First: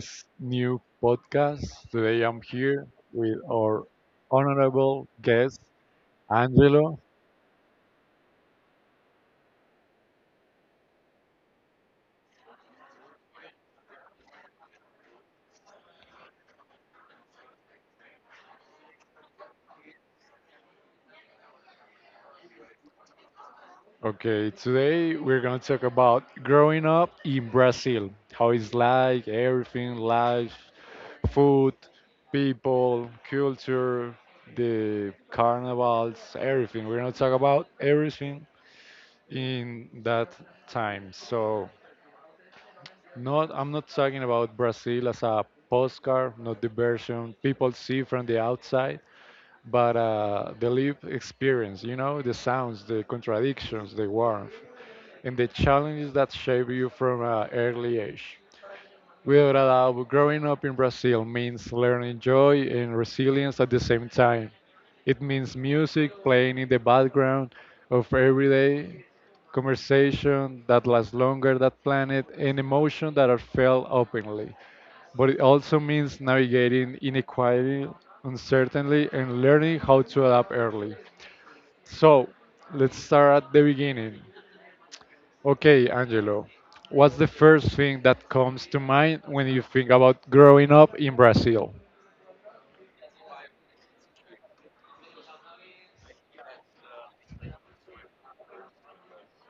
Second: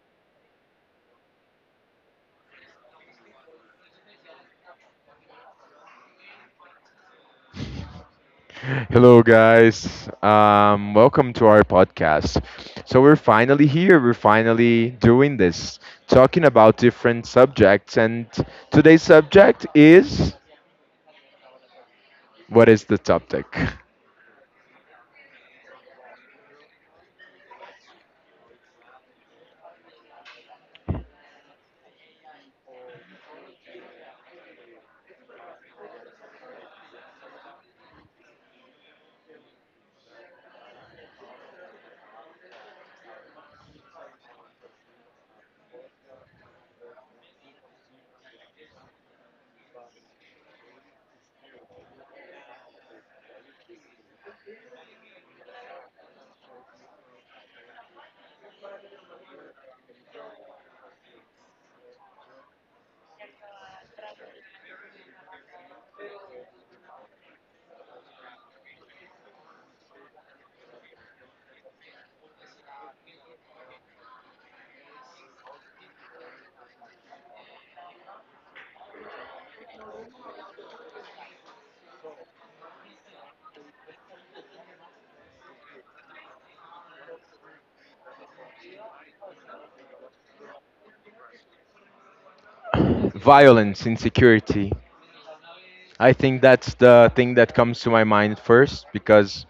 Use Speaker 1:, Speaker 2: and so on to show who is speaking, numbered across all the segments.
Speaker 1: this new podcast. Today I'm here with our honorable guest, Angelo.
Speaker 2: Hello, guys. Welcome to our podcast. So, we're finally here. We're finally doing this, talking about different subjects. And today's subject is, what is the topic?
Speaker 1: Okay, today we're going to talk about growing up in Brazil, how it's like, everything, life, food, people, culture, the carnivals, everything. We're going to talk about everything in that time. So, Not, I'm not talking about Brazil as a postcard, not the version people see from the outside, but the lived experience, you know, the sounds, the contradictions, the warmth, and the challenges that shape you from an early age. Without a doubt, growing up in Brazil means learning joy and resilience at the same time. It means music playing in the background of everyday conversation that lasts longer than planned and emotions that are felt openly. But it also means navigating inequality, uncertainty, and learning how to adapt early. So let's start at the beginning. Okay, Angelo, what's the first thing that comes to mind when you think about growing up in Brazil?
Speaker 2: Violence, insecurity. I think that's the thing that comes to my mind first because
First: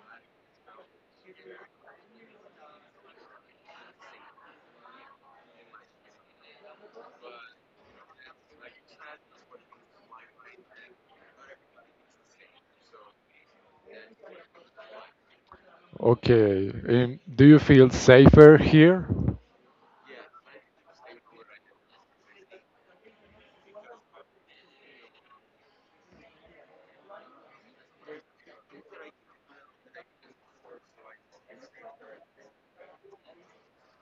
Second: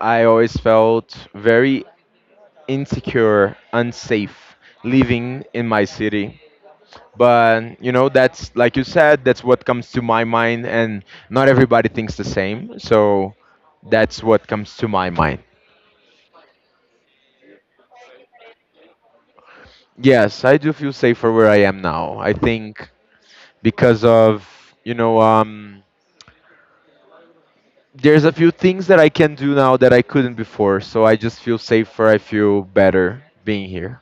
Speaker 2: I always felt very insecure, unsafe living in my city. But you know, that's like you said, that's what comes to my mind, and not everybody thinks the same, so that's what comes to my mind.
Speaker 1: Okay, do you feel safer here?
Speaker 2: Yes, I do feel safer where I am now. I think because of, you know, there's a few things that I can do now that I couldn't before, so I just feel safer. I feel better being here.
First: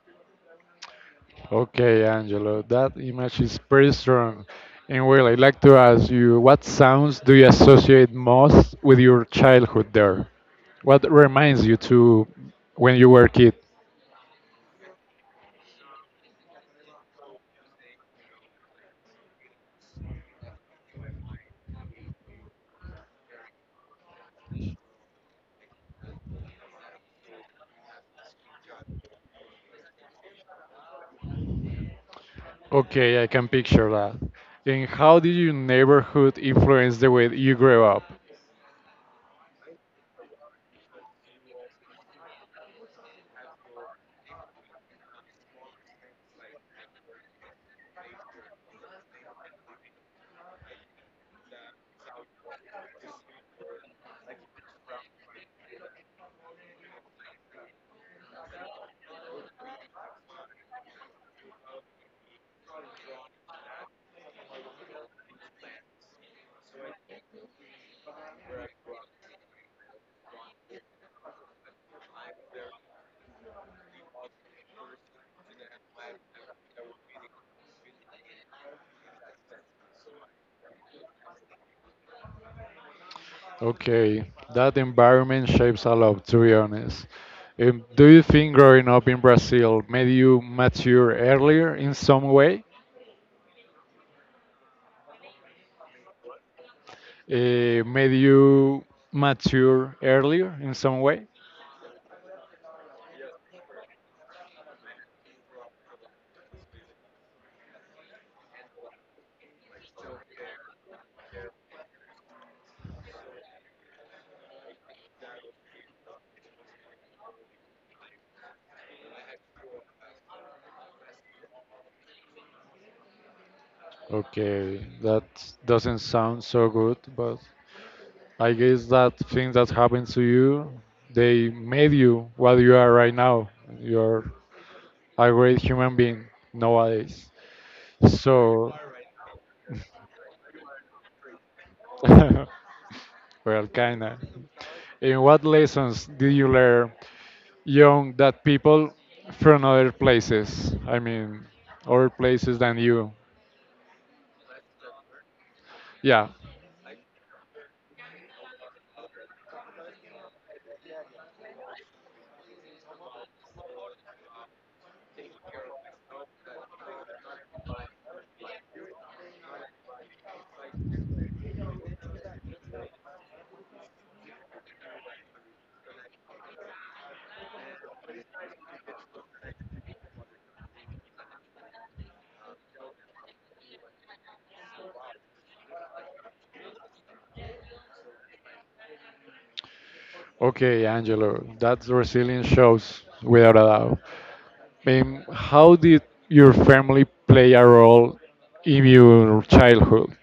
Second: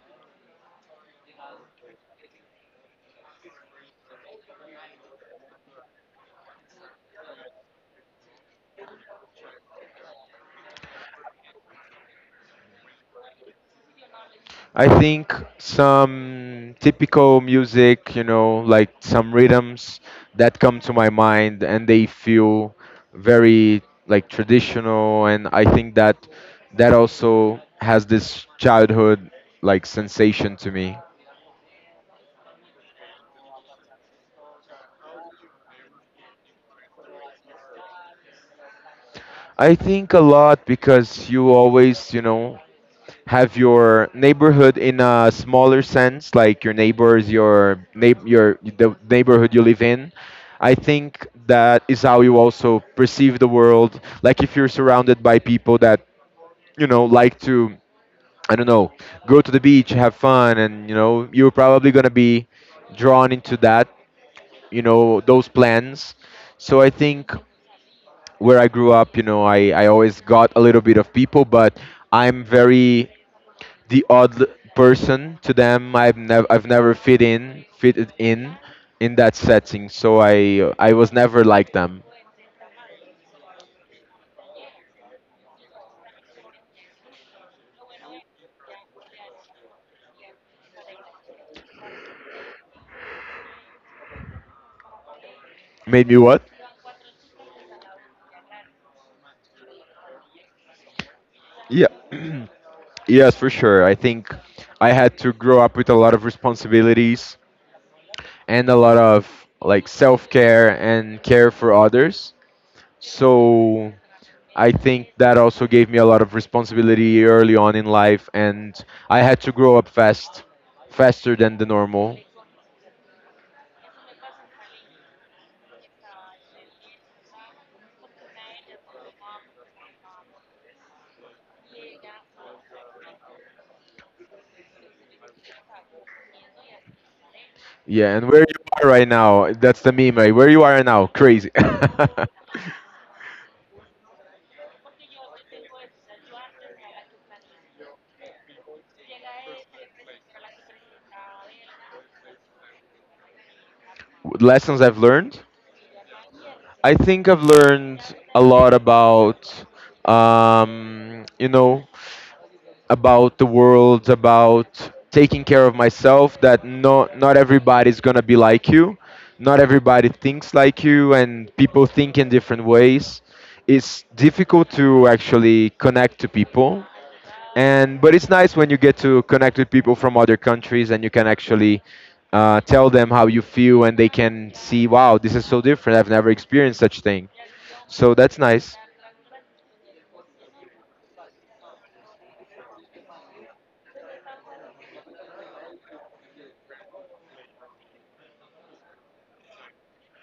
Speaker 1: Okay, Angelo, that image is pretty strong. And well, I'd like to ask you, what sounds do you associate most with your childhood there? What reminds you to when you were a kid?
Speaker 2: I think some typical music, you know, like some rhythms that come to my mind and they feel very like traditional, and I think that that also has this childhood like sensation to me.
Speaker 1: Okay, I can picture that. And how did your neighborhood influence the way you grew up?
Speaker 2: I think a lot, because you always, you know, have your neighborhood in a smaller sense, like your neighbors, your the neighborhood you live in. I think that is how you also perceive the world. Like if you're surrounded by people that you know like to, I don't know, go to the beach, have fun, and you know you're probably gonna be drawn into that, you know, those plans. So I think where I grew up, you know, I always got a little bit of people, but I'm very the person to them. I've never fitted in that setting. So I was never like them.
Speaker 1: Okay, that environment shapes a lot, to be honest. Do you think growing up in Brazil made you mature earlier in some way?
Speaker 2: Made me what?
Speaker 1: Made you mature earlier in some way?
Speaker 2: Yeah. Yes, for sure. I think I had to grow up with a lot of responsibilities and a lot of like self-care and care for others. So I think that also gave me a lot of responsibility early on in life, and I had to grow up fast, faster than the normal.
Speaker 1: Okay, that doesn't sound so good, but I guess that things that happened to you, they made you what you are right now. You're a great human being nowadays.
Speaker 2: Yeah, and where you
Speaker 1: So,
Speaker 2: are right now, that's the meme, right? Where you are right now, crazy.
Speaker 1: well, kinda. And what lessons did you learn young that people from other places? I mean, other places than you.
Speaker 2: Lessons I've learned.
Speaker 1: Yeah.
Speaker 2: I think I've learned a lot about, you know, about the world, about taking care of myself. That not everybody's gonna be like you, not everybody thinks like you, and people think in different ways. It's difficult to actually connect to people, and but it's nice when you get to connect with people from other countries and you can actually tell them how you feel, and they can see, wow, this is so different. I've never experienced such thing. So that's nice.
Speaker 1: Okay, Angelo, that resilience shows without a doubt. And how did your family play a role in your childhood?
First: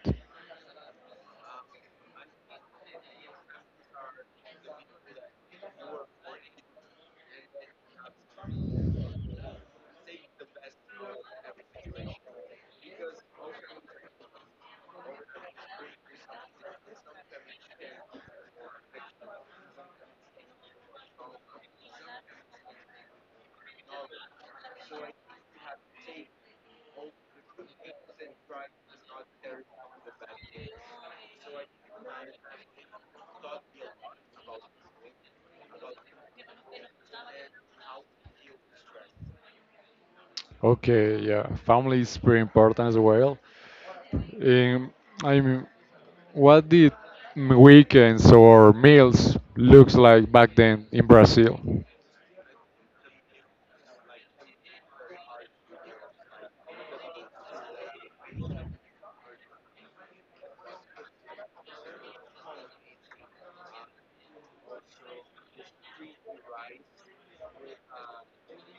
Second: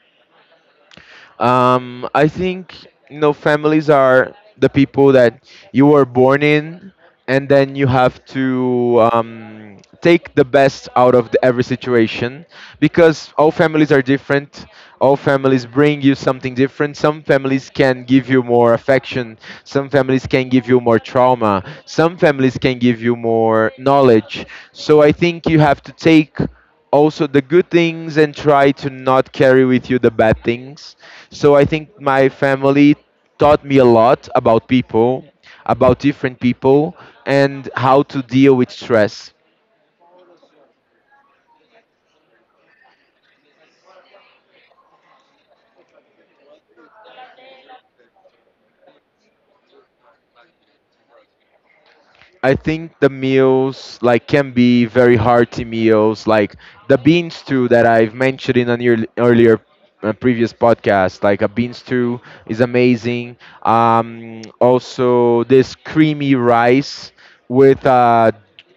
Speaker 2: I think you know families are the people that you were born in, and then you have to take the best out of every situation, because all families are different. All families bring you something different. Some families can give you more affection. Some families can give you more trauma. Some families can give you more knowledge. So I think you have to take also the good things and try to not carry with you the bad things. So I think my family taught me a lot about people, about different people, and how to deal with stress.
Speaker 1: Okay, yeah, family is pretty important as well. And I mean, what did weekends or meals looks like back then in Brazil?
Speaker 2: I think the meals like can be very hearty meals, like the bean stew that I've mentioned in an earlier previous podcast. Like a bean stew is amazing. Also, this creamy rice with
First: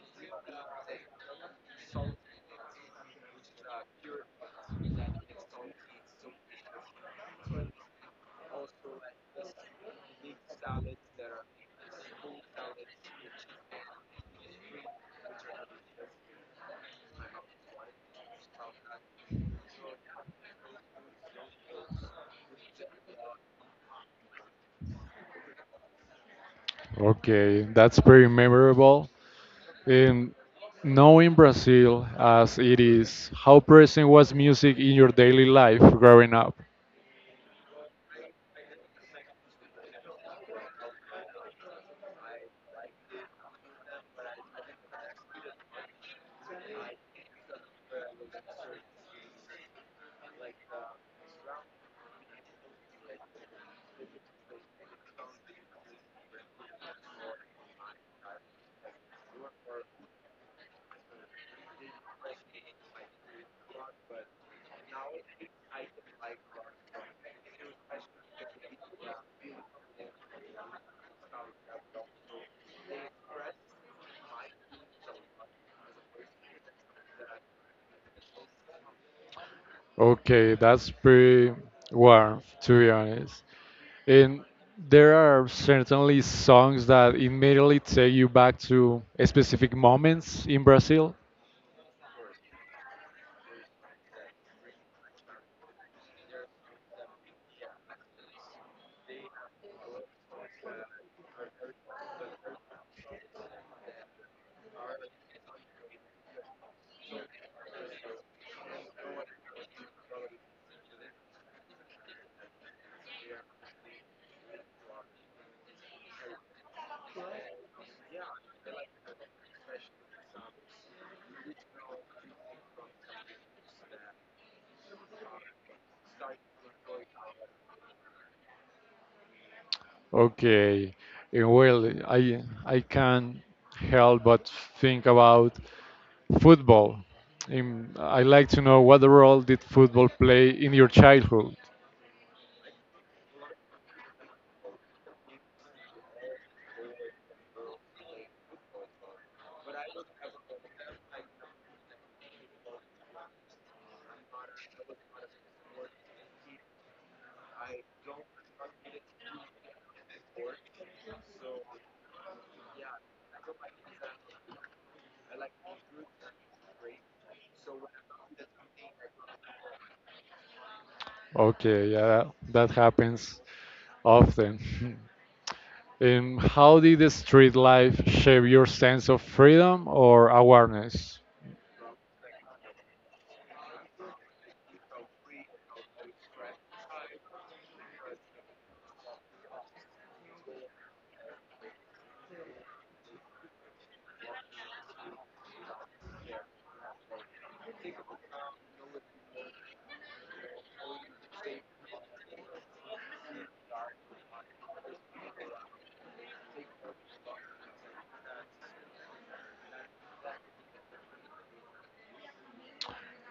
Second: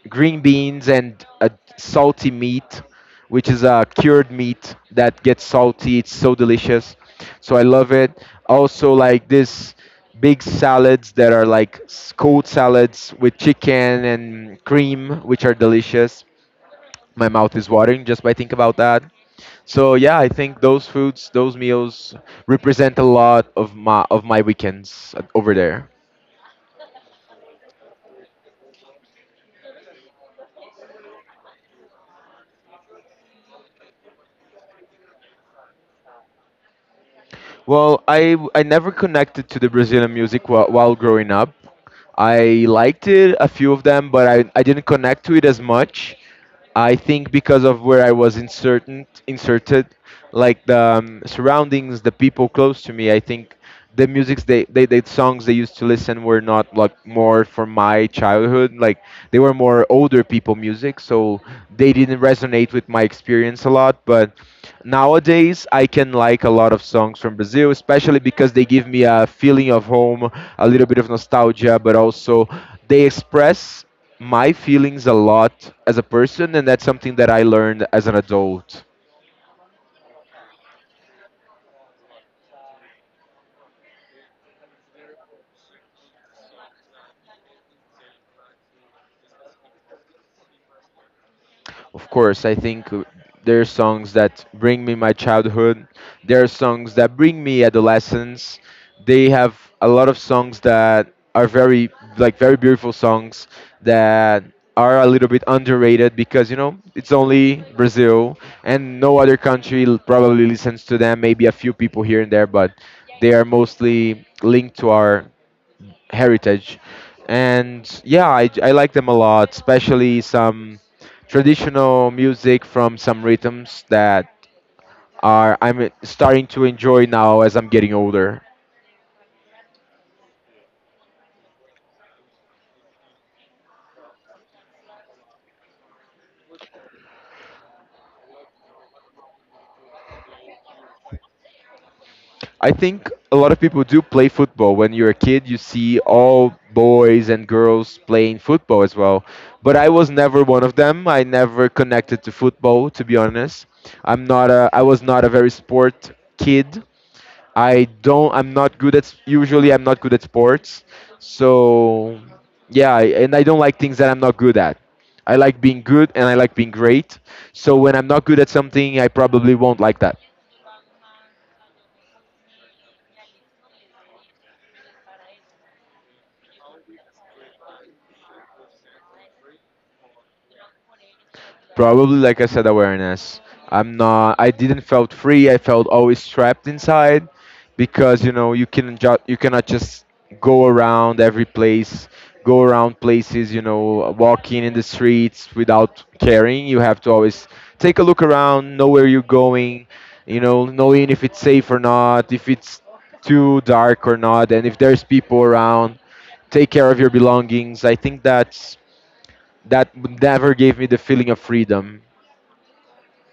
Speaker 2: green beans and a salty meat, which is a cured meat that gets salty. It's so delicious, so I love it. Also, like this big salads that are like cold salads with chicken and cream, which are delicious. My mouth is watering just by think about that. So yeah, I think those foods, those meals represent a lot of my weekends over there.
Speaker 1: Okay, that's very memorable. And knowing Brazil as it is, how present was music in your daily life growing up?
Speaker 2: Well, I never connected to the Brazilian music while growing up. I liked it, a few of them, but I didn't connect to it as much. I think because of where I was inserted, like the surroundings, the people close to me. I think the musics they the songs they used to listen were not like more from my childhood, like they were more older people music, so they didn't resonate with my experience a lot, but nowadays I can like a lot of songs from Brazil, especially because they give me a feeling of home, a little bit of nostalgia, but also they express my feelings a lot as a person, and that's something that I learned as an adult.
Speaker 1: Okay, that's pretty warm, to be honest. And there are certainly songs that immediately take you back to specific moments in Brazil.
Speaker 2: Of course, I think there are songs that bring me my childhood. There are songs that bring me adolescence. They have a lot of songs that are very like very beautiful songs that are a little bit underrated, because you know it's only Brazil, and no other country probably listens to them. Maybe a few people here and there, but they are mostly linked to our heritage. And yeah, I like them a lot, especially some traditional music from some rhythms that are I'm starting to enjoy now as I'm getting older.
Speaker 1: Okay, and well, I can't help but think about football. In, I like to know what role did football play in your childhood?
Speaker 2: I think a lot of people do play football. When you're a kid, you see all boys and girls playing football as well. But I was never one of them. I never connected to football, to be honest. I'm not a. I was not a very sport kid. I don't. I'm not good at. Usually, I'm not good at sports. So, yeah, and I don't like things that I'm not good at. I like being good and I like being great. So when I'm not good at something, I probably won't like that.
Speaker 1: Okay, yeah, that happens often. And how did the street life shape your sense of freedom or awareness?
Speaker 2: Probably, like I said, awareness. I'm not. I didn't felt free. I felt always trapped inside, because you know you can you cannot just go around every place, go around places. You know, walking in the streets without caring. You have to always take a look around, know where you're going. You know, knowing if it's safe or not, if it's too dark or not, and if there's people around. Take care of your belongings. I think that's that never gave me the feeling of freedom.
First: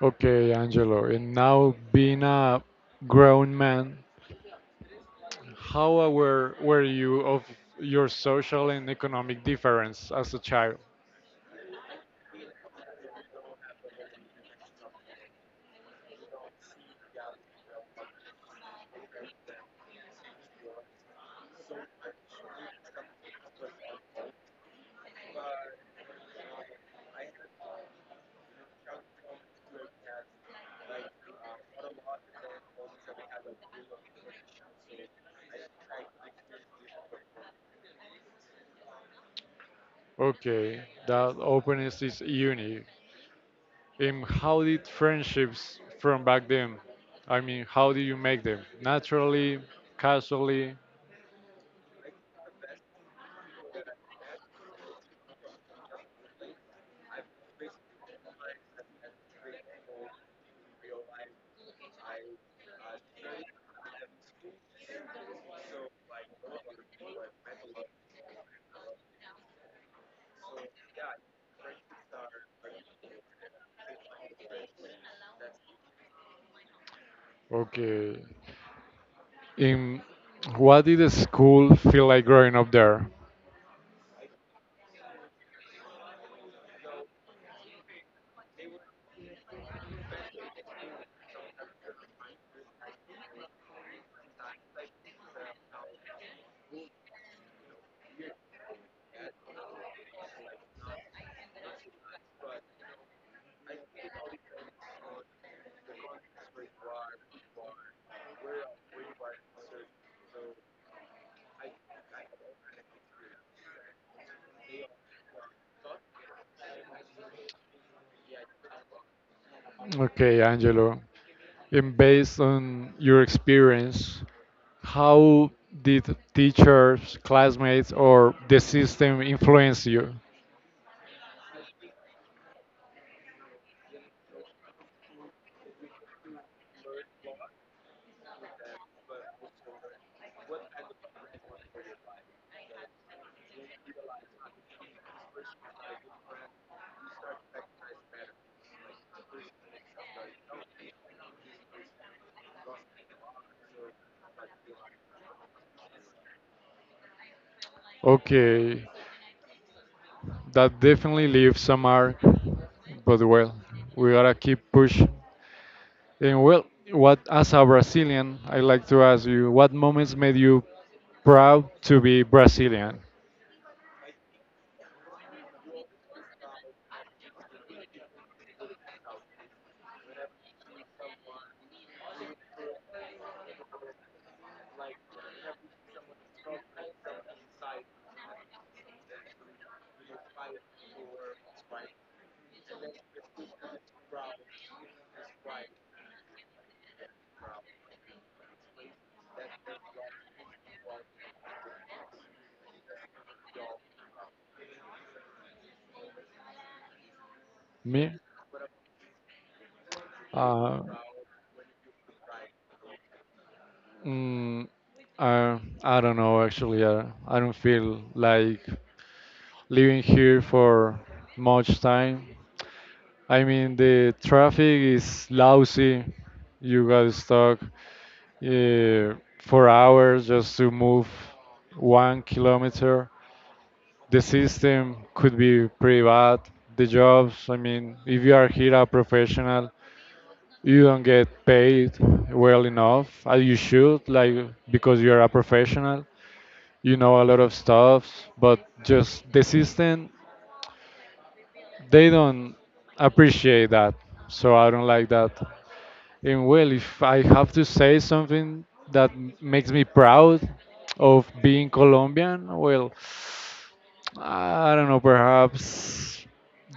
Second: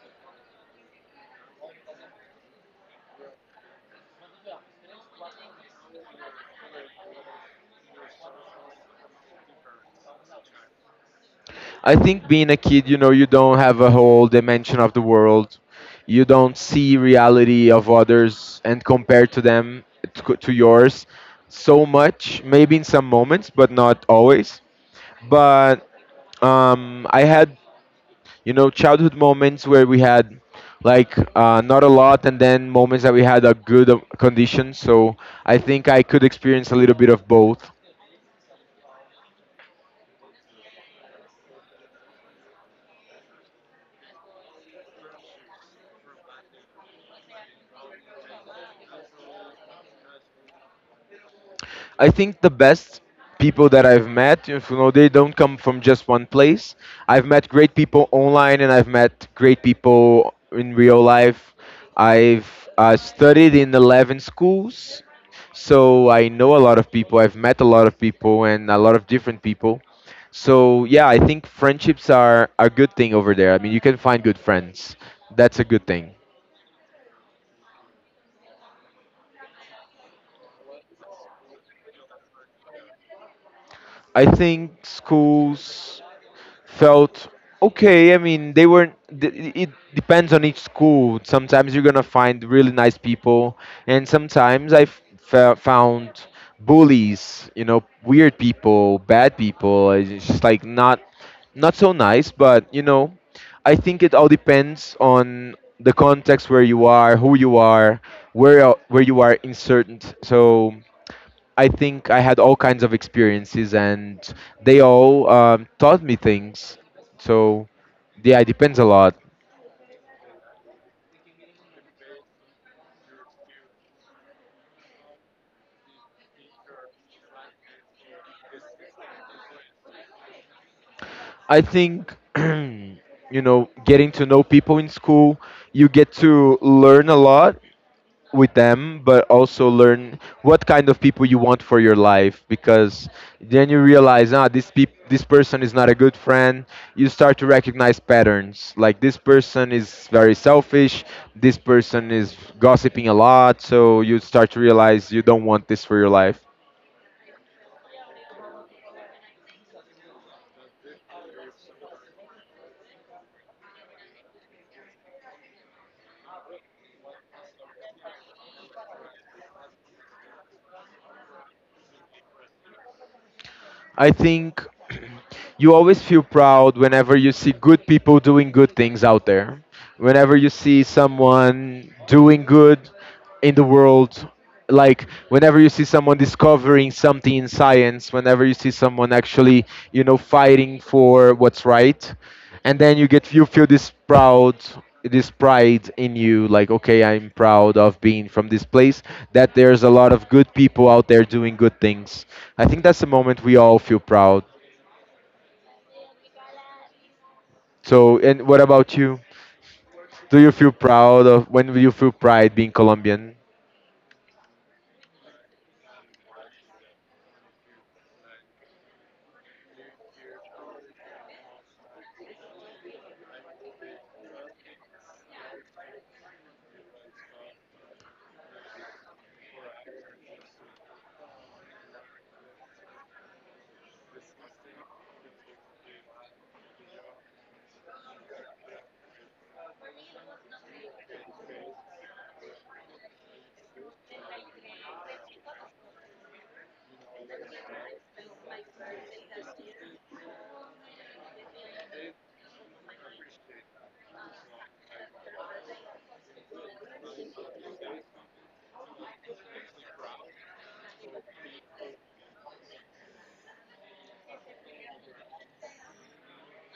Speaker 1: Okay, Angelo, and now being a grown man, how aware were you of your social and economic difference as a child?
Speaker 2: I think being a kid, you know, you don't have a whole dimension of the world. You don't see reality of others and compare to them to yours so much. Maybe in some moments, but not always. But I had, you know, childhood moments where we had like not a lot, and then moments that we had a good condition. So I think I could experience a little bit of both.
Speaker 1: Okay, that openness is unique. And how did friendships from back then? I mean, how did you make them? Naturally, casually?
Speaker 2: I think the best people that I've met, you know, they don't come from just one place. I've met great people online and I've met great people in real life. I've studied in 11 schools, so I know a lot of people. I've met a lot of people and a lot of different people. So yeah, I think friendships are a good thing over there. I mean, you can find good friends. That's a good thing.
Speaker 1: Okay. In what did the school feel like growing up there?
Speaker 2: I think schools felt okay. I mean, they weren't. It depends on each school. Sometimes you're gonna find really nice people, and sometimes I found bullies. You know, weird people, bad people. It's just like not so nice. But you know, I think it all depends on the context where you are, who you are, where you are in certain. So I think I had all kinds of experiences, and they all taught me things. So, yeah, it depends a lot.
Speaker 1: Okay, Angelo. And based on your experience, how did teachers, classmates, or the system influence you?
Speaker 2: I think, you know, getting to know people in school, you get to learn a lot with them, but also learn what kind of people you want for your life. Because then you realize, ah, this peop this person is not a good friend. You start to recognize patterns. Like this person is very selfish. This person is gossiping a lot. So you start to realize you don't want this for your life.
Speaker 1: Okay. That definitely leaves a mark, but well, we gotta keep pushing. And well, what as a Brazilian, I like to ask you, what moments made you proud to be Brazilian?
Speaker 2: I think you always feel proud whenever you see good people doing good things out there. Whenever you see someone doing good in the world, like whenever you see someone discovering something in science, whenever you see someone actually, you know, fighting for what's right, and then you feel this proud this pride in you, like, okay, I'm proud of being from this place, that there's a lot of good people out there doing good things. I think that's the moment we all feel proud. So,
Speaker 1: Me?
Speaker 2: and what about you? Do you feel
Speaker 1: Uh,
Speaker 2: proud of when do you feel pride being Colombian?
Speaker 1: mm, I don't know actually. I don't feel like living here for much time. I mean, the traffic is lousy. You got stuck uh, for hours just to move 1 kilometer. The system could be pretty bad. The jobs, I mean, if you are here a professional, you don't get paid well enough as you should, like because you're a professional, you know a lot of stuff, but just the system, they don't appreciate that. So I don't like that. And well, if I have to say something that makes me proud of being Colombian, well, I don't know, perhaps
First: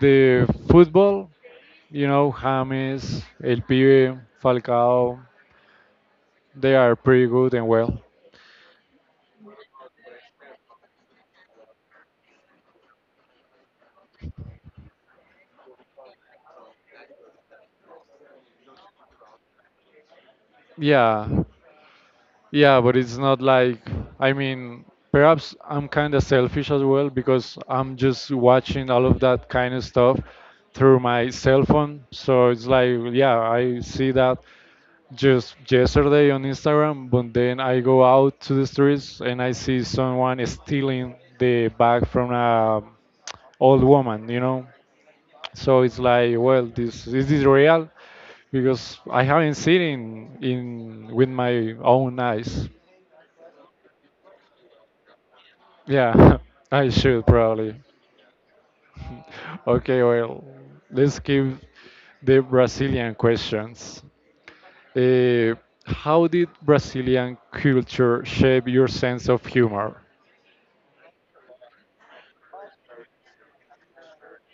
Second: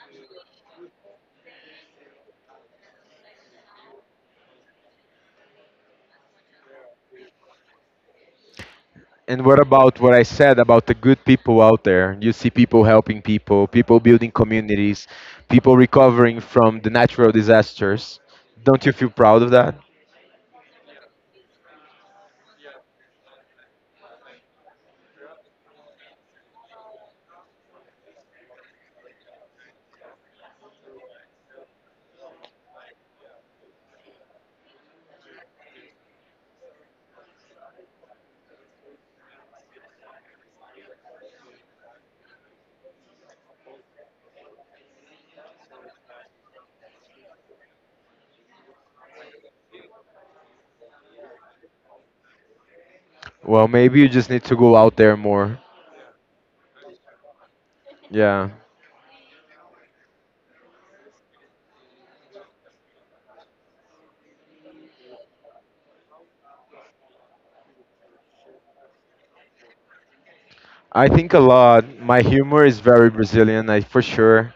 Speaker 1: the football, you know, James, El Pibe, Falcao, they are pretty good and well.
Speaker 2: And what about what I said about the good people out there? You see people helping people, people building communities, people recovering from the natural disasters. Don't you feel proud of that?
Speaker 1: Yeah, yeah, but it's not like, I mean, perhaps I'm kind of selfish as well because I'm just watching all of that kind of stuff through my cell phone. So it's like, yeah, I see that just yesterday on Instagram, but then I go out to the streets and I see someone stealing the bag from a old woman, you know? So it's like, well, this is this real? Because I haven't seen it in with my own eyes.
Speaker 2: Well, maybe you just need to go out there more.
Speaker 1: Yeah, I should probably.
Speaker 2: Yeah.
Speaker 1: Okay, well, let's give the Brazilian questions. Uh, how did Brazilian culture shape your sense of humor?
Speaker 2: I think a lot. My humor is very Brazilian, I for sure.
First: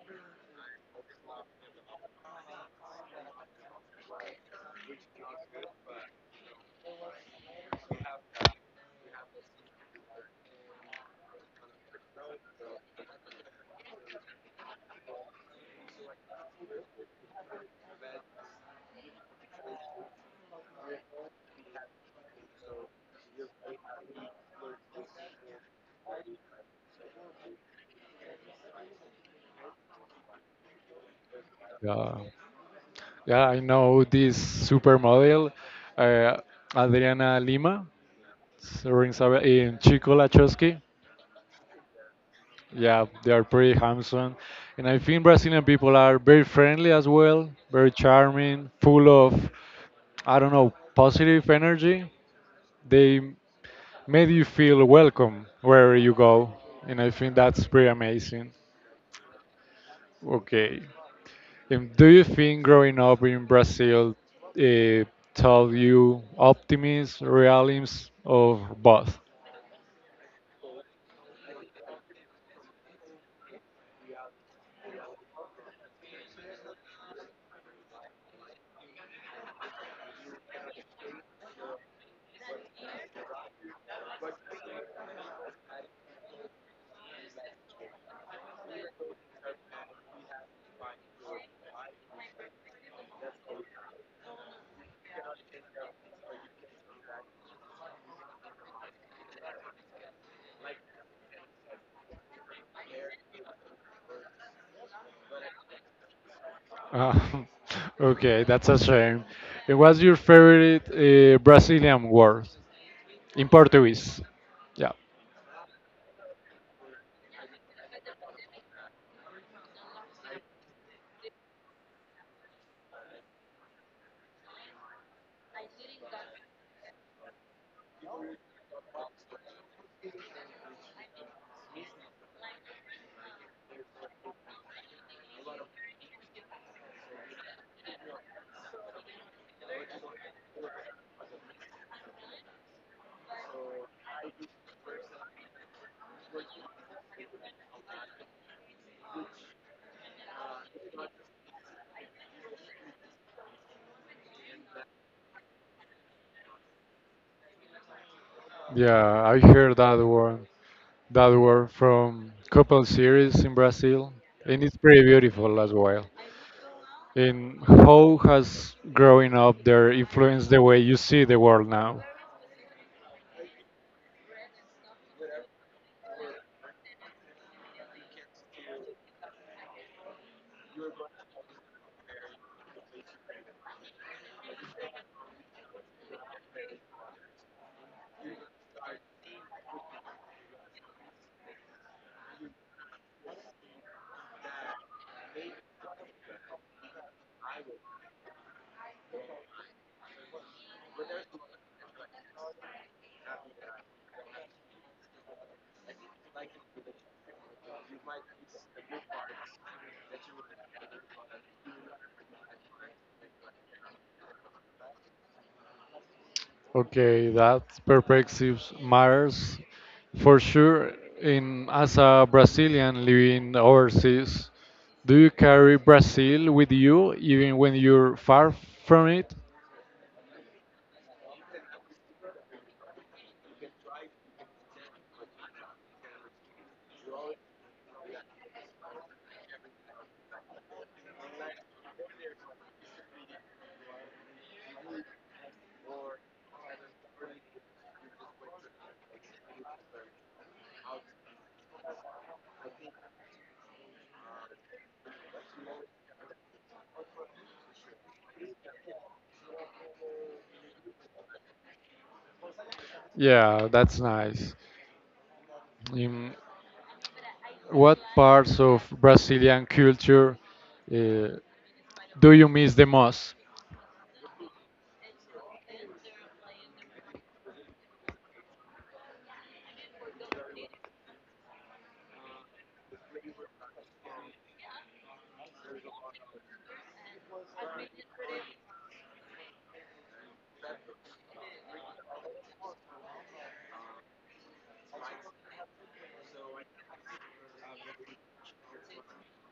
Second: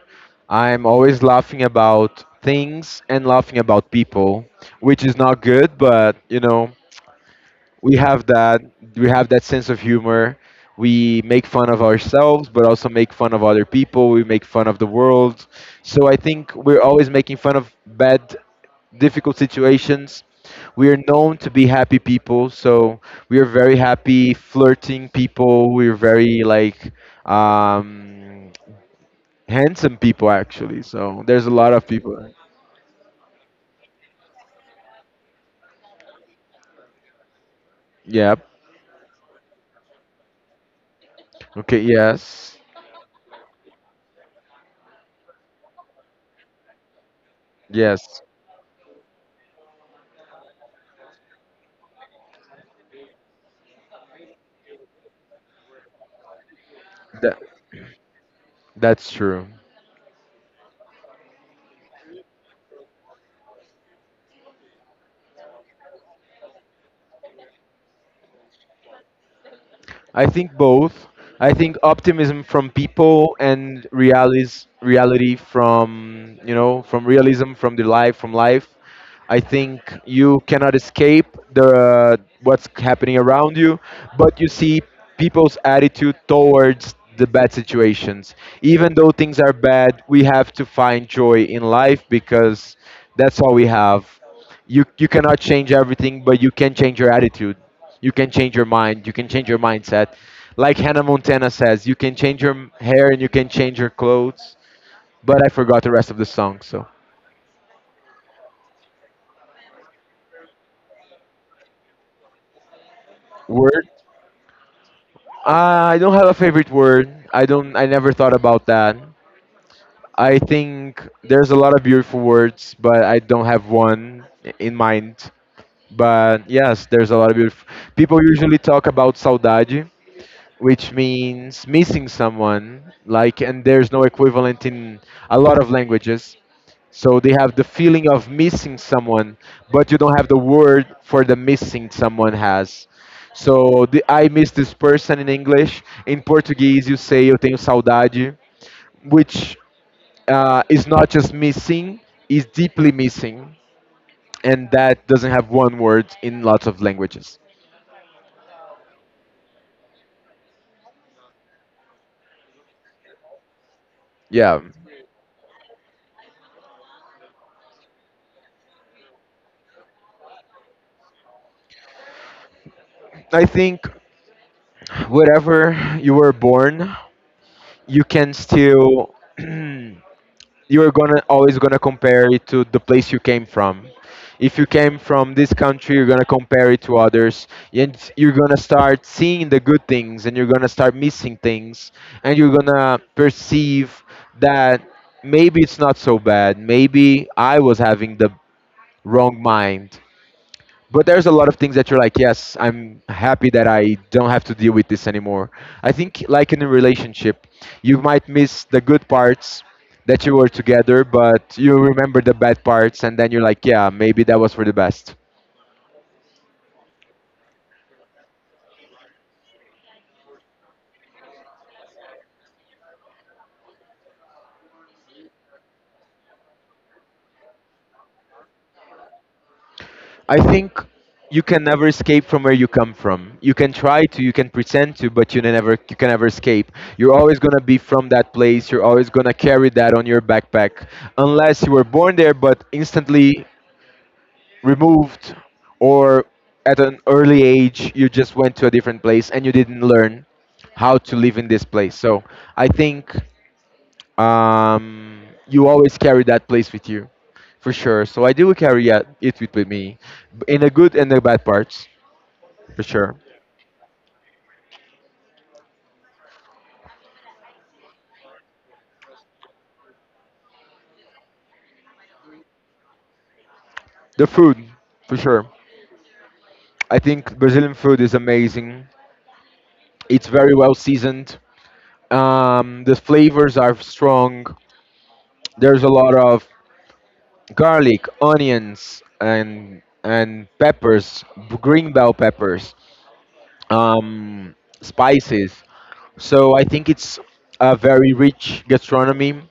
Speaker 2: I'm always laughing about things and laughing about people, which is not good, but, we have that we have that sense of humor. We make fun of ourselves, but also make fun of other people, we make fun of the world. So I think we're always making fun of bad, difficult situations. We are known to be happy people, so we are very happy, flirting people, we're very like, um handsome people, actually, so there's a lot of
Speaker 1: Yeah,
Speaker 2: people.
Speaker 1: yeah, I know this supermodel, uh, Adriana Lima,
Speaker 2: Yeah,
Speaker 1: rings a in Chico Lachowski.
Speaker 2: okay, yes,
Speaker 1: Yeah, they are pretty handsome. And I think Brazilian people are very friendly as well, very
Speaker 2: yes,
Speaker 1: charming, full of, I don't know, positive energy. They made you feel welcome wherever you go. And I think
Speaker 2: that
Speaker 1: that's pretty amazing.
Speaker 2: that's true.
Speaker 1: Okay. And do you think growing up in Brazil uh, taught you optimism, realism, or both?
Speaker 2: I think both. I think optimism from people and realities, reality from from realism, from the life, from life. I think you cannot escape the what's happening around you, but you see people's attitude towards the bad situations. Even though things are bad, we have to find joy in life, because that's all we have. You cannot change everything, but you can change your attitude, you can change your mind, you can change your mindset. Like Hannah Montana says, you can change your hair and you can change your clothes, but I forgot the rest of the song. So,
Speaker 1: Um, okay, that's a shame. And what's your favorite Brazilian word in
Speaker 2: word.
Speaker 1: Portuguese? Yeah,
Speaker 2: Ah, I don't have a favorite word, I don't, I never thought about that. I think there's a lot of beautiful words, but I don't have one in mind. But yes, there's a lot of beautiful, people usually talk about saudade, which means missing someone, like, and there's no equivalent in a lot of languages. So they have the feeling of missing someone, but you don't have the word for the missing someone has. So the, I miss this person in English, in Portuguese you say eu tenho saudade, which is not just missing, is deeply missing, and that doesn't have one word in lots of languages.
Speaker 1: yeah, I heard that word from couple series in Brazil,
Speaker 2: Yeah,
Speaker 1: and it's pretty beautiful as well. And how has growing up there influenced the way you see the world now?
Speaker 2: I think wherever you were born, you can still you're gonna always gonna compare it to the place you came from. If you came from this country, you're gonna compare it to others, and you're gonna start seeing the good things, and you're gonna start missing things, and you're gonna perceive that maybe it's not so bad, maybe I was having the wrong mind. But there's a lot of things that you're like, yes, I'm happy that I don't have to deal with this anymore. I think, like in a relationship, you might miss the good parts that you were together, but you remember the bad parts, and then you're like, yeah, maybe that was for the best.
Speaker 1: Okay, that perspective matters for sure. In as a Brazilian living overseas, do you carry Brazil with you even when you're far from it?
Speaker 2: I think you can never escape from where you come from. You can try to, you can pretend to, but you never, you can never escape. You're always gonna be from that place. You're always gonna carry that on your backpack, unless you were born there, but instantly removed, or at an early age you just went to a different place and you didn't learn how to live in this place. So I think, um, you always carry that place with you for sure. So I do carry it with me, in the good and the bad parts, for sure.
Speaker 1: Yeah, that's nice. In what parts of Brazilian culture uh, do you miss the most?
Speaker 2: The food, for sure. I think Brazilian food is amazing. It's very well seasoned. The flavors are strong, there's a lot of garlic, onions, and peppers, b- green bell peppers, um, spices. So I think it's a very rich gastronomy,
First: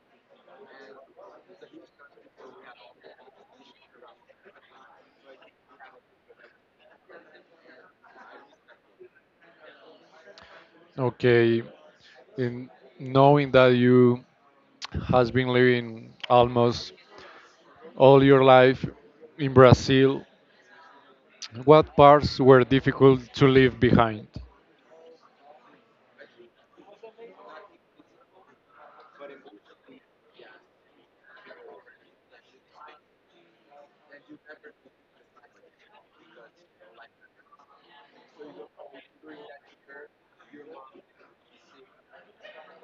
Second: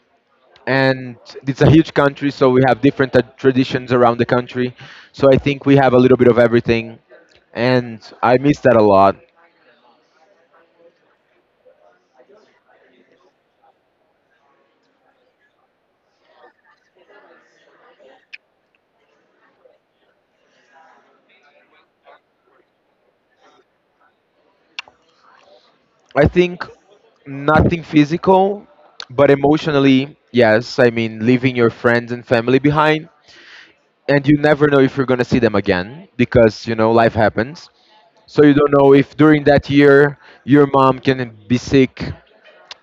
Speaker 2: and it's a huge country. So we have different traditions around the country. So I think we have a little bit of everything, and I miss that a lot.
Speaker 1: Okay, in knowing that you has been living almost all your life in Brazil, what parts were difficult to leave behind?
Speaker 2: I think nothing physical, but emotionally, yes. I mean, leaving your friends and family behind, and you never know if you're going to see them again, because you know life happens. So you don't know if during that year your mom can be sick,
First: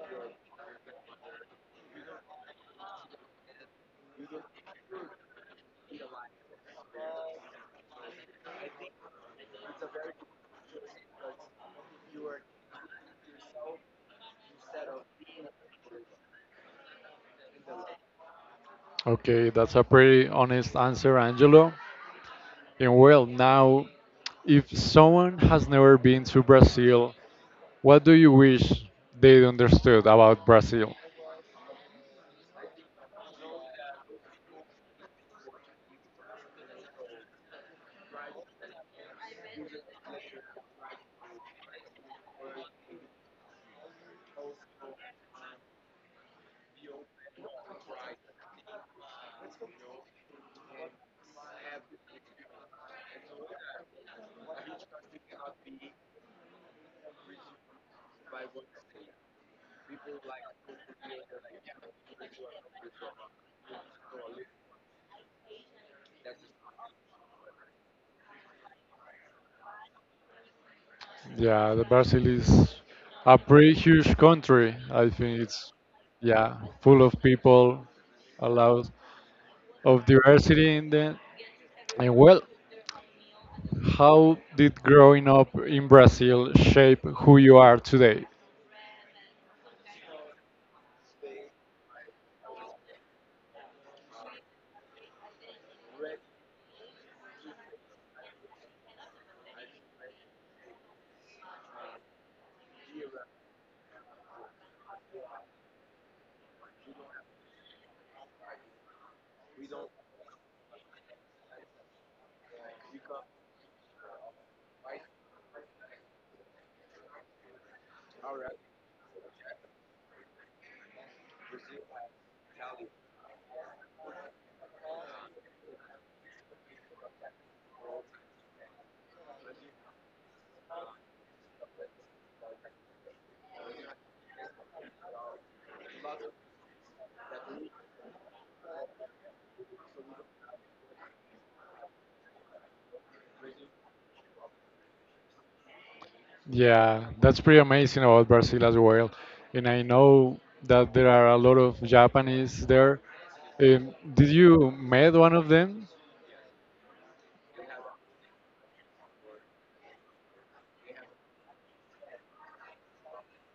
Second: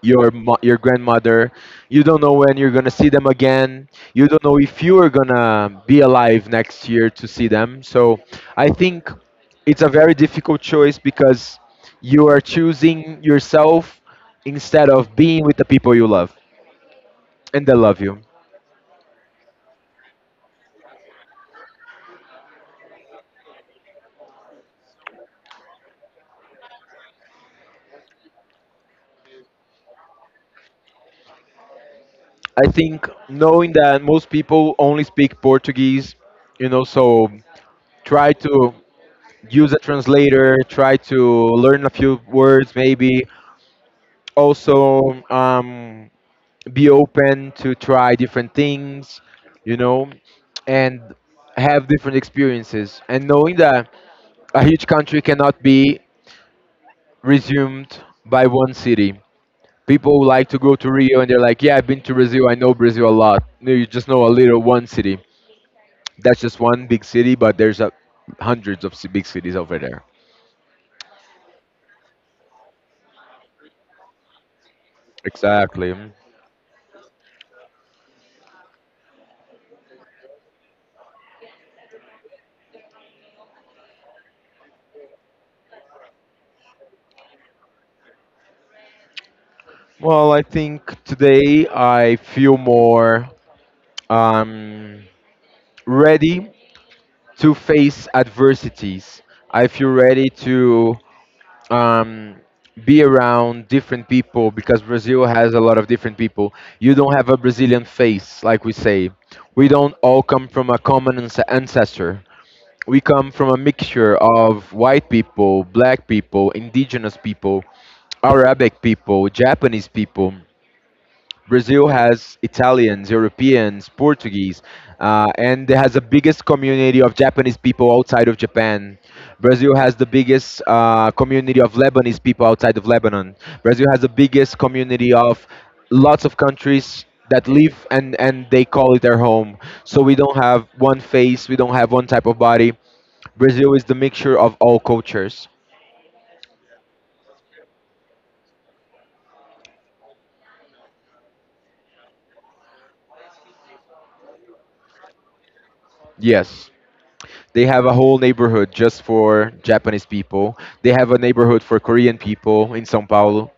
Speaker 2: your mo- your grandmother, you don't know when you're going to see them again, you don't know if you are going to be alive next year to see them. So I think it's a very difficult choice, because you are choosing yourself instead of being with the people you love and they love you.
Speaker 1: Okay, that's a pretty honest answer, Angelo. And well, now, if someone has never been to Brazil, what do you wish they understood about Brazil?
Speaker 2: I think knowing that most people only speak Portuguese, you know, so try to use a translator, try to learn a few words maybe. Also, be open to try different things, you know, and have different experiences. And knowing that a huge country cannot be resumed by one city. People like to go to Rio and they're like, yeah, I've been to Brazil, I know Brazil a lot. No, you just know a little one city. That's just one big city, but there's hundreds of ci- big cities over there.
Speaker 1: Yeah, the Brazil is a pretty huge country. I think it's
Speaker 2: Exactly.
Speaker 1: yeah, full of people, a lot of diversity in the and well, how did growing up in Brazil shape who you are today?
Speaker 2: Well, I think today I feel more um, ready to face adversities. I feel ready to um, be around different people, because Brazil has a lot of different people. You don't have a Brazilian face, like we say. We don't all come from a common ans- ancestor. We come from a mixture of white people, black people, indigenous people, Arabic people, Japanese people. Brazil has Italians, Europeans, Portuguese, and it has the biggest community of Japanese people outside of Japan. Brazil has the biggest community of Lebanese people outside of Lebanon. Brazil has the biggest community of lots of countries that live and, they call it their home. So we don't have one face, we don't have one type of body. Brazil is the mixture of all cultures.
Speaker 1: Yeah, that's pretty amazing about Brazil as well. And I know that there are a lot of Japanese there. Did you met one of them?
Speaker 2: Yes. They have a whole neighborhood just for Japanese people. They have a neighborhood for Korean people in São Paulo,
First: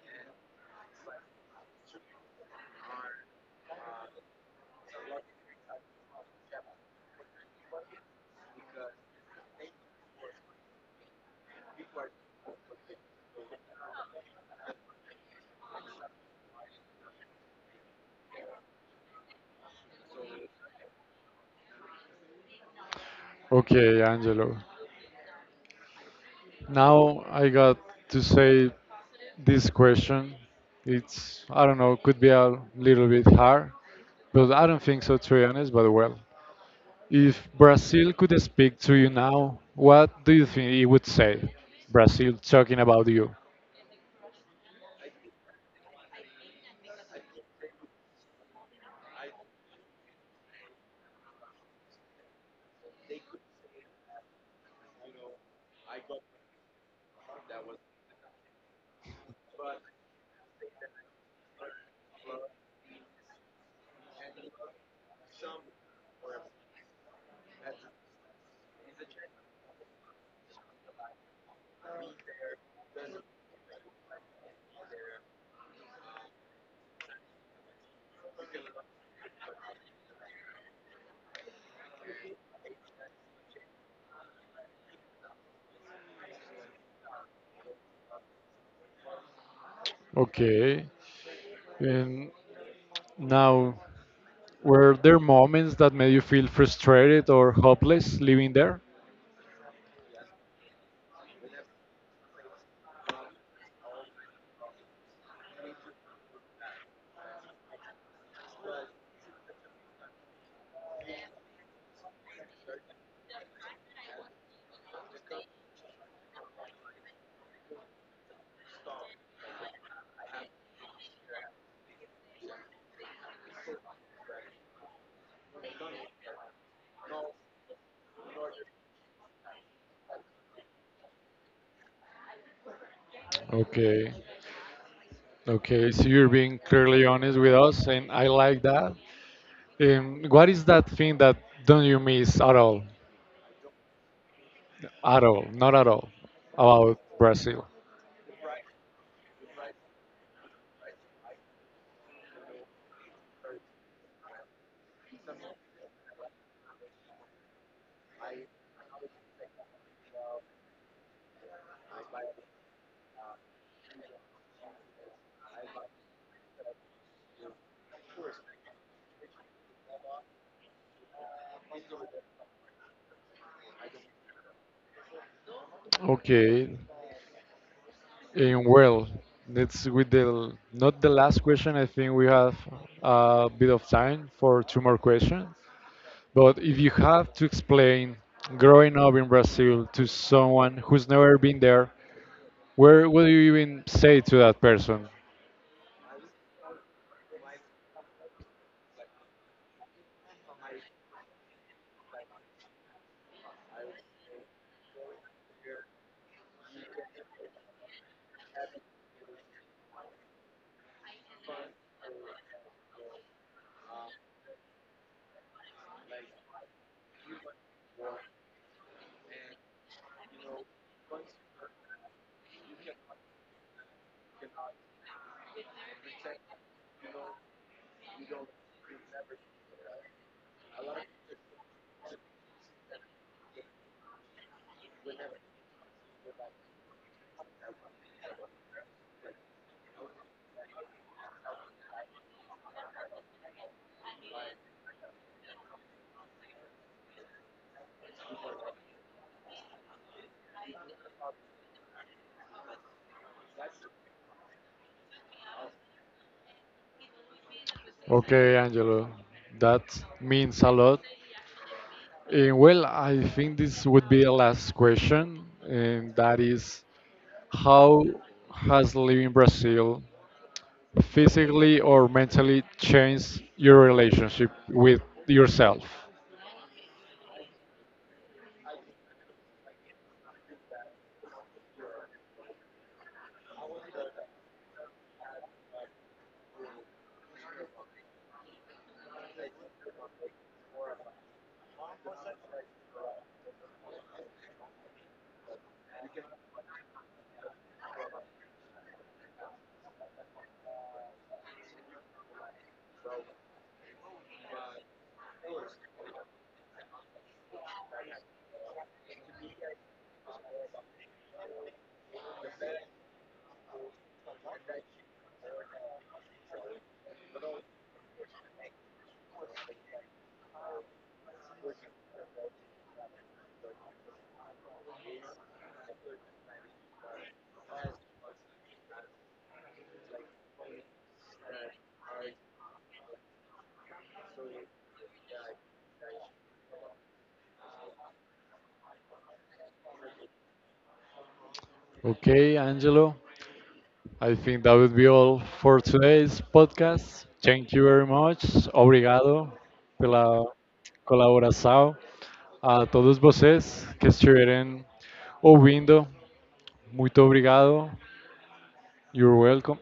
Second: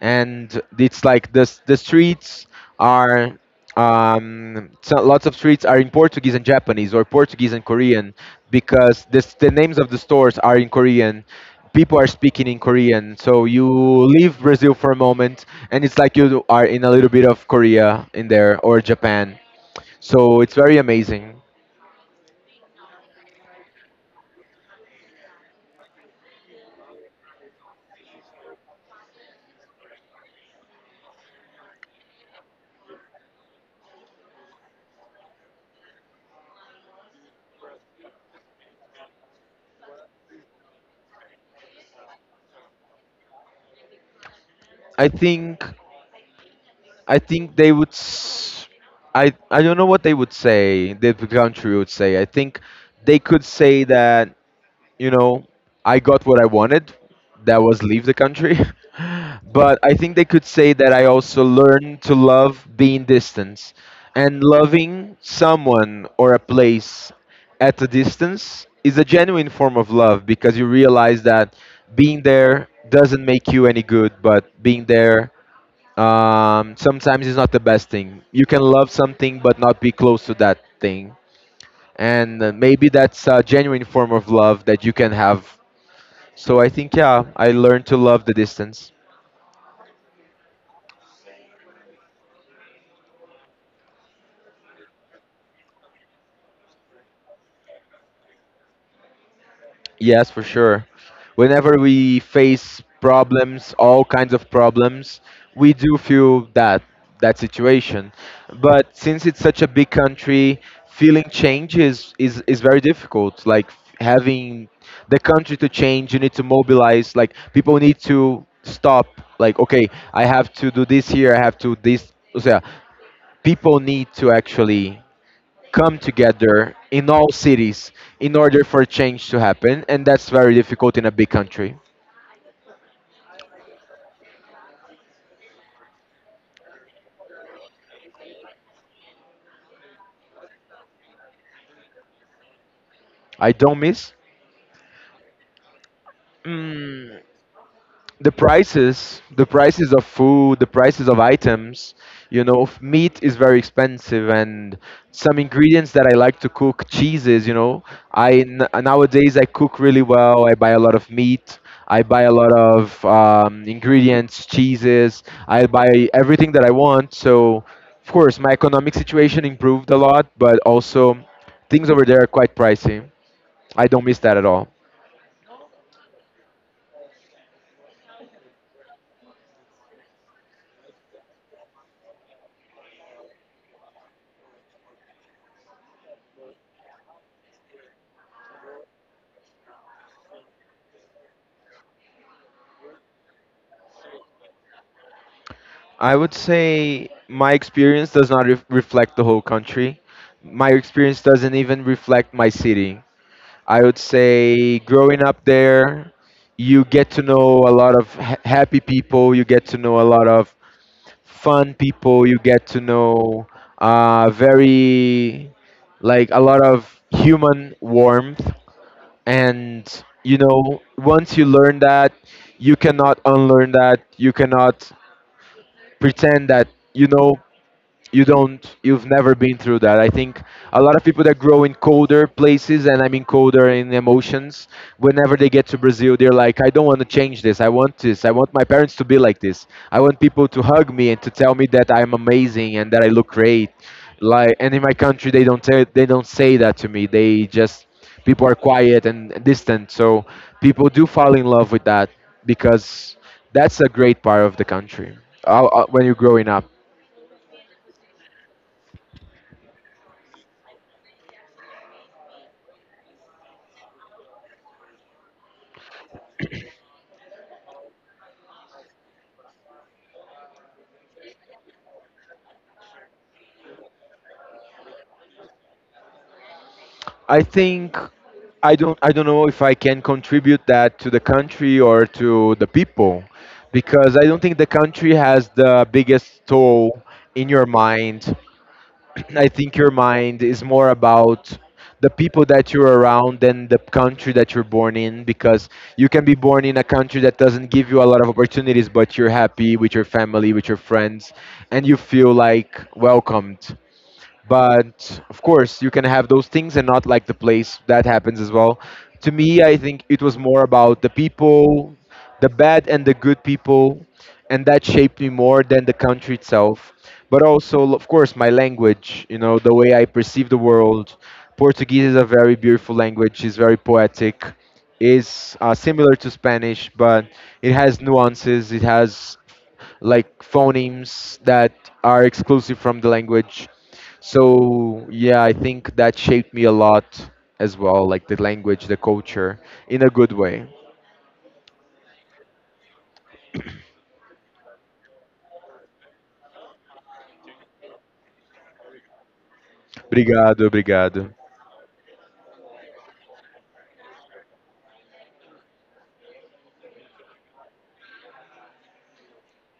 Speaker 2: and it's like the s- the streets are, so lots of streets are in Portuguese and Japanese, or Portuguese and Korean, because this, the names of the stores are in Korean. People are speaking in Korean, so you leave Brazil for a moment, and it's like you are in a little bit of Korea in there, or Japan. So it's very amazing.
Speaker 1: Okay, Angelo. Now I got to say this question. It's, I don't know, could be a little bit hard, but I don't think so, to be honest, but well. If Brazil could speak to you now, what do you think it would say? Brazil talking about you.
Speaker 2: I think, I think they would. S- I don't know what they would say. The country would say. I think they could say that, you know, I got what I wanted. That was leave the country. But I think they could say that I also learned to love being distance, and loving someone or a place at a distance is a genuine form of love, because you realize that being there doesn't make you any good, but being there, sometimes it's not the best thing. You can love something but not be close to that thing, and maybe that's a genuine form of love that you can have. So I think yeah, I learned to love the distance.
Speaker 1: Okay. And now were there moments that made you feel frustrated or hopeless living there?
Speaker 2: Yes, for sure. Whenever we face problems, all kinds of problems, we do feel that, that situation. But since it's such a big country, feeling change is very difficult. Like having the country to change, you need to mobilize. Like people need to stop. Like okay, I have to do this here. I have to this. So yeah, people need to actually come together in all cities in order for change to happen, and that's very difficult in a big country.
Speaker 1: Okay, okay. So you're being clearly honest with us, and I like that. What is that thing that don't you miss
Speaker 2: I don't miss.
Speaker 1: at all, not at all, about
Speaker 2: Mm,
Speaker 1: Brazil?
Speaker 2: the prices of food, the prices of items, you know, f- meat is very expensive, and some ingredients that I like to cook, cheeses, you know, I n- nowadays I cook really well, I buy a lot of meat, I buy a lot of ingredients, cheeses, I buy everything that I want. So of course my economic situation improved a lot, but also things over there are quite pricey. I don't miss that at all.
Speaker 1: Okay. Well, that's with the not the last question. I think we have a bit of time for two more questions. But if you have to explain growing up in Brazil to someone who's never been there, where would you even say to that person?
Speaker 2: I would say my experience does not ref reflect the whole country. My experience doesn't even reflect my city. I would say growing up there, you get to know a lot of ha happy people, you get to know a lot of fun people, you get to know, very, like, a lot of human warmth. And, you know, once you learn that, you cannot unlearn that, you cannot pretend that, you know, you don't, you've never been through that. I think a lot of people that grow in colder places, and I mean colder in emotions, whenever they get to Brazil, they're like, I don't want to change this, I want this, I want my parents to be like this, I want people to hug me and to tell me that I'm amazing and that I look great, like, and in my country they don't tell, they don't say that to me, they just, people are quiet and distant. So people do fall in love with that, because that's a great part of the country, when you're growing up.
Speaker 1: Okay, Angelo, that means a lot. And well, I think this would be the last question, and that is how has living in Brazil physically or mentally changed your relationship with yourself?
Speaker 2: I think I don't, I don't know if I can contribute that to the country or to the people, because I don't think the country has the biggest toll in your mind. I think your mind is more about the people that you're around than the country that you're born in, because you can be born in a country that doesn't give you a lot of opportunities, but you're happy with your family, with your friends, and you feel like welcomed. But of course you can have those things and not like the place, that happens as well. To me, I think it was more about the people, the bad and the good people, and that shaped me more than the country itself. But also of course my language, you know, the way I perceive the world. Portuguese is a very beautiful language, it's very poetic, is similar to Spanish, but it has nuances, it has like phonemes that are exclusive from the language. So yeah, I think that shaped me a lot as well, like the language, the culture, in a good way.
Speaker 1: Okay, Angelo, I think that would be all for today's podcast. Thank you very much. Obrigado pela
Speaker 2: Obrigado, obrigado.
Speaker 1: colaboração. A todos vocês que estiverem ouvindo, muito obrigado. You're welcome.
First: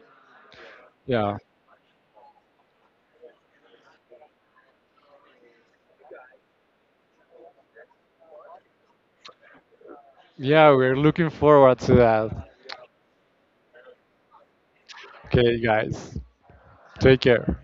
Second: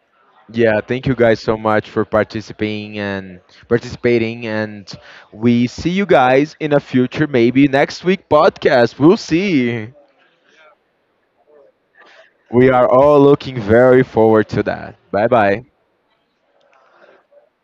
Speaker 2: Yeah, thank you
Speaker 1: Yeah.
Speaker 2: guys so much for participating and participating and we see you guys in a future maybe next week podcast. We'll see.
Speaker 1: Yeah, we're looking forward to that.
Speaker 2: We are all looking very forward to that. Bye
Speaker 1: Okay,
Speaker 2: bye.
Speaker 1: guys. Take care.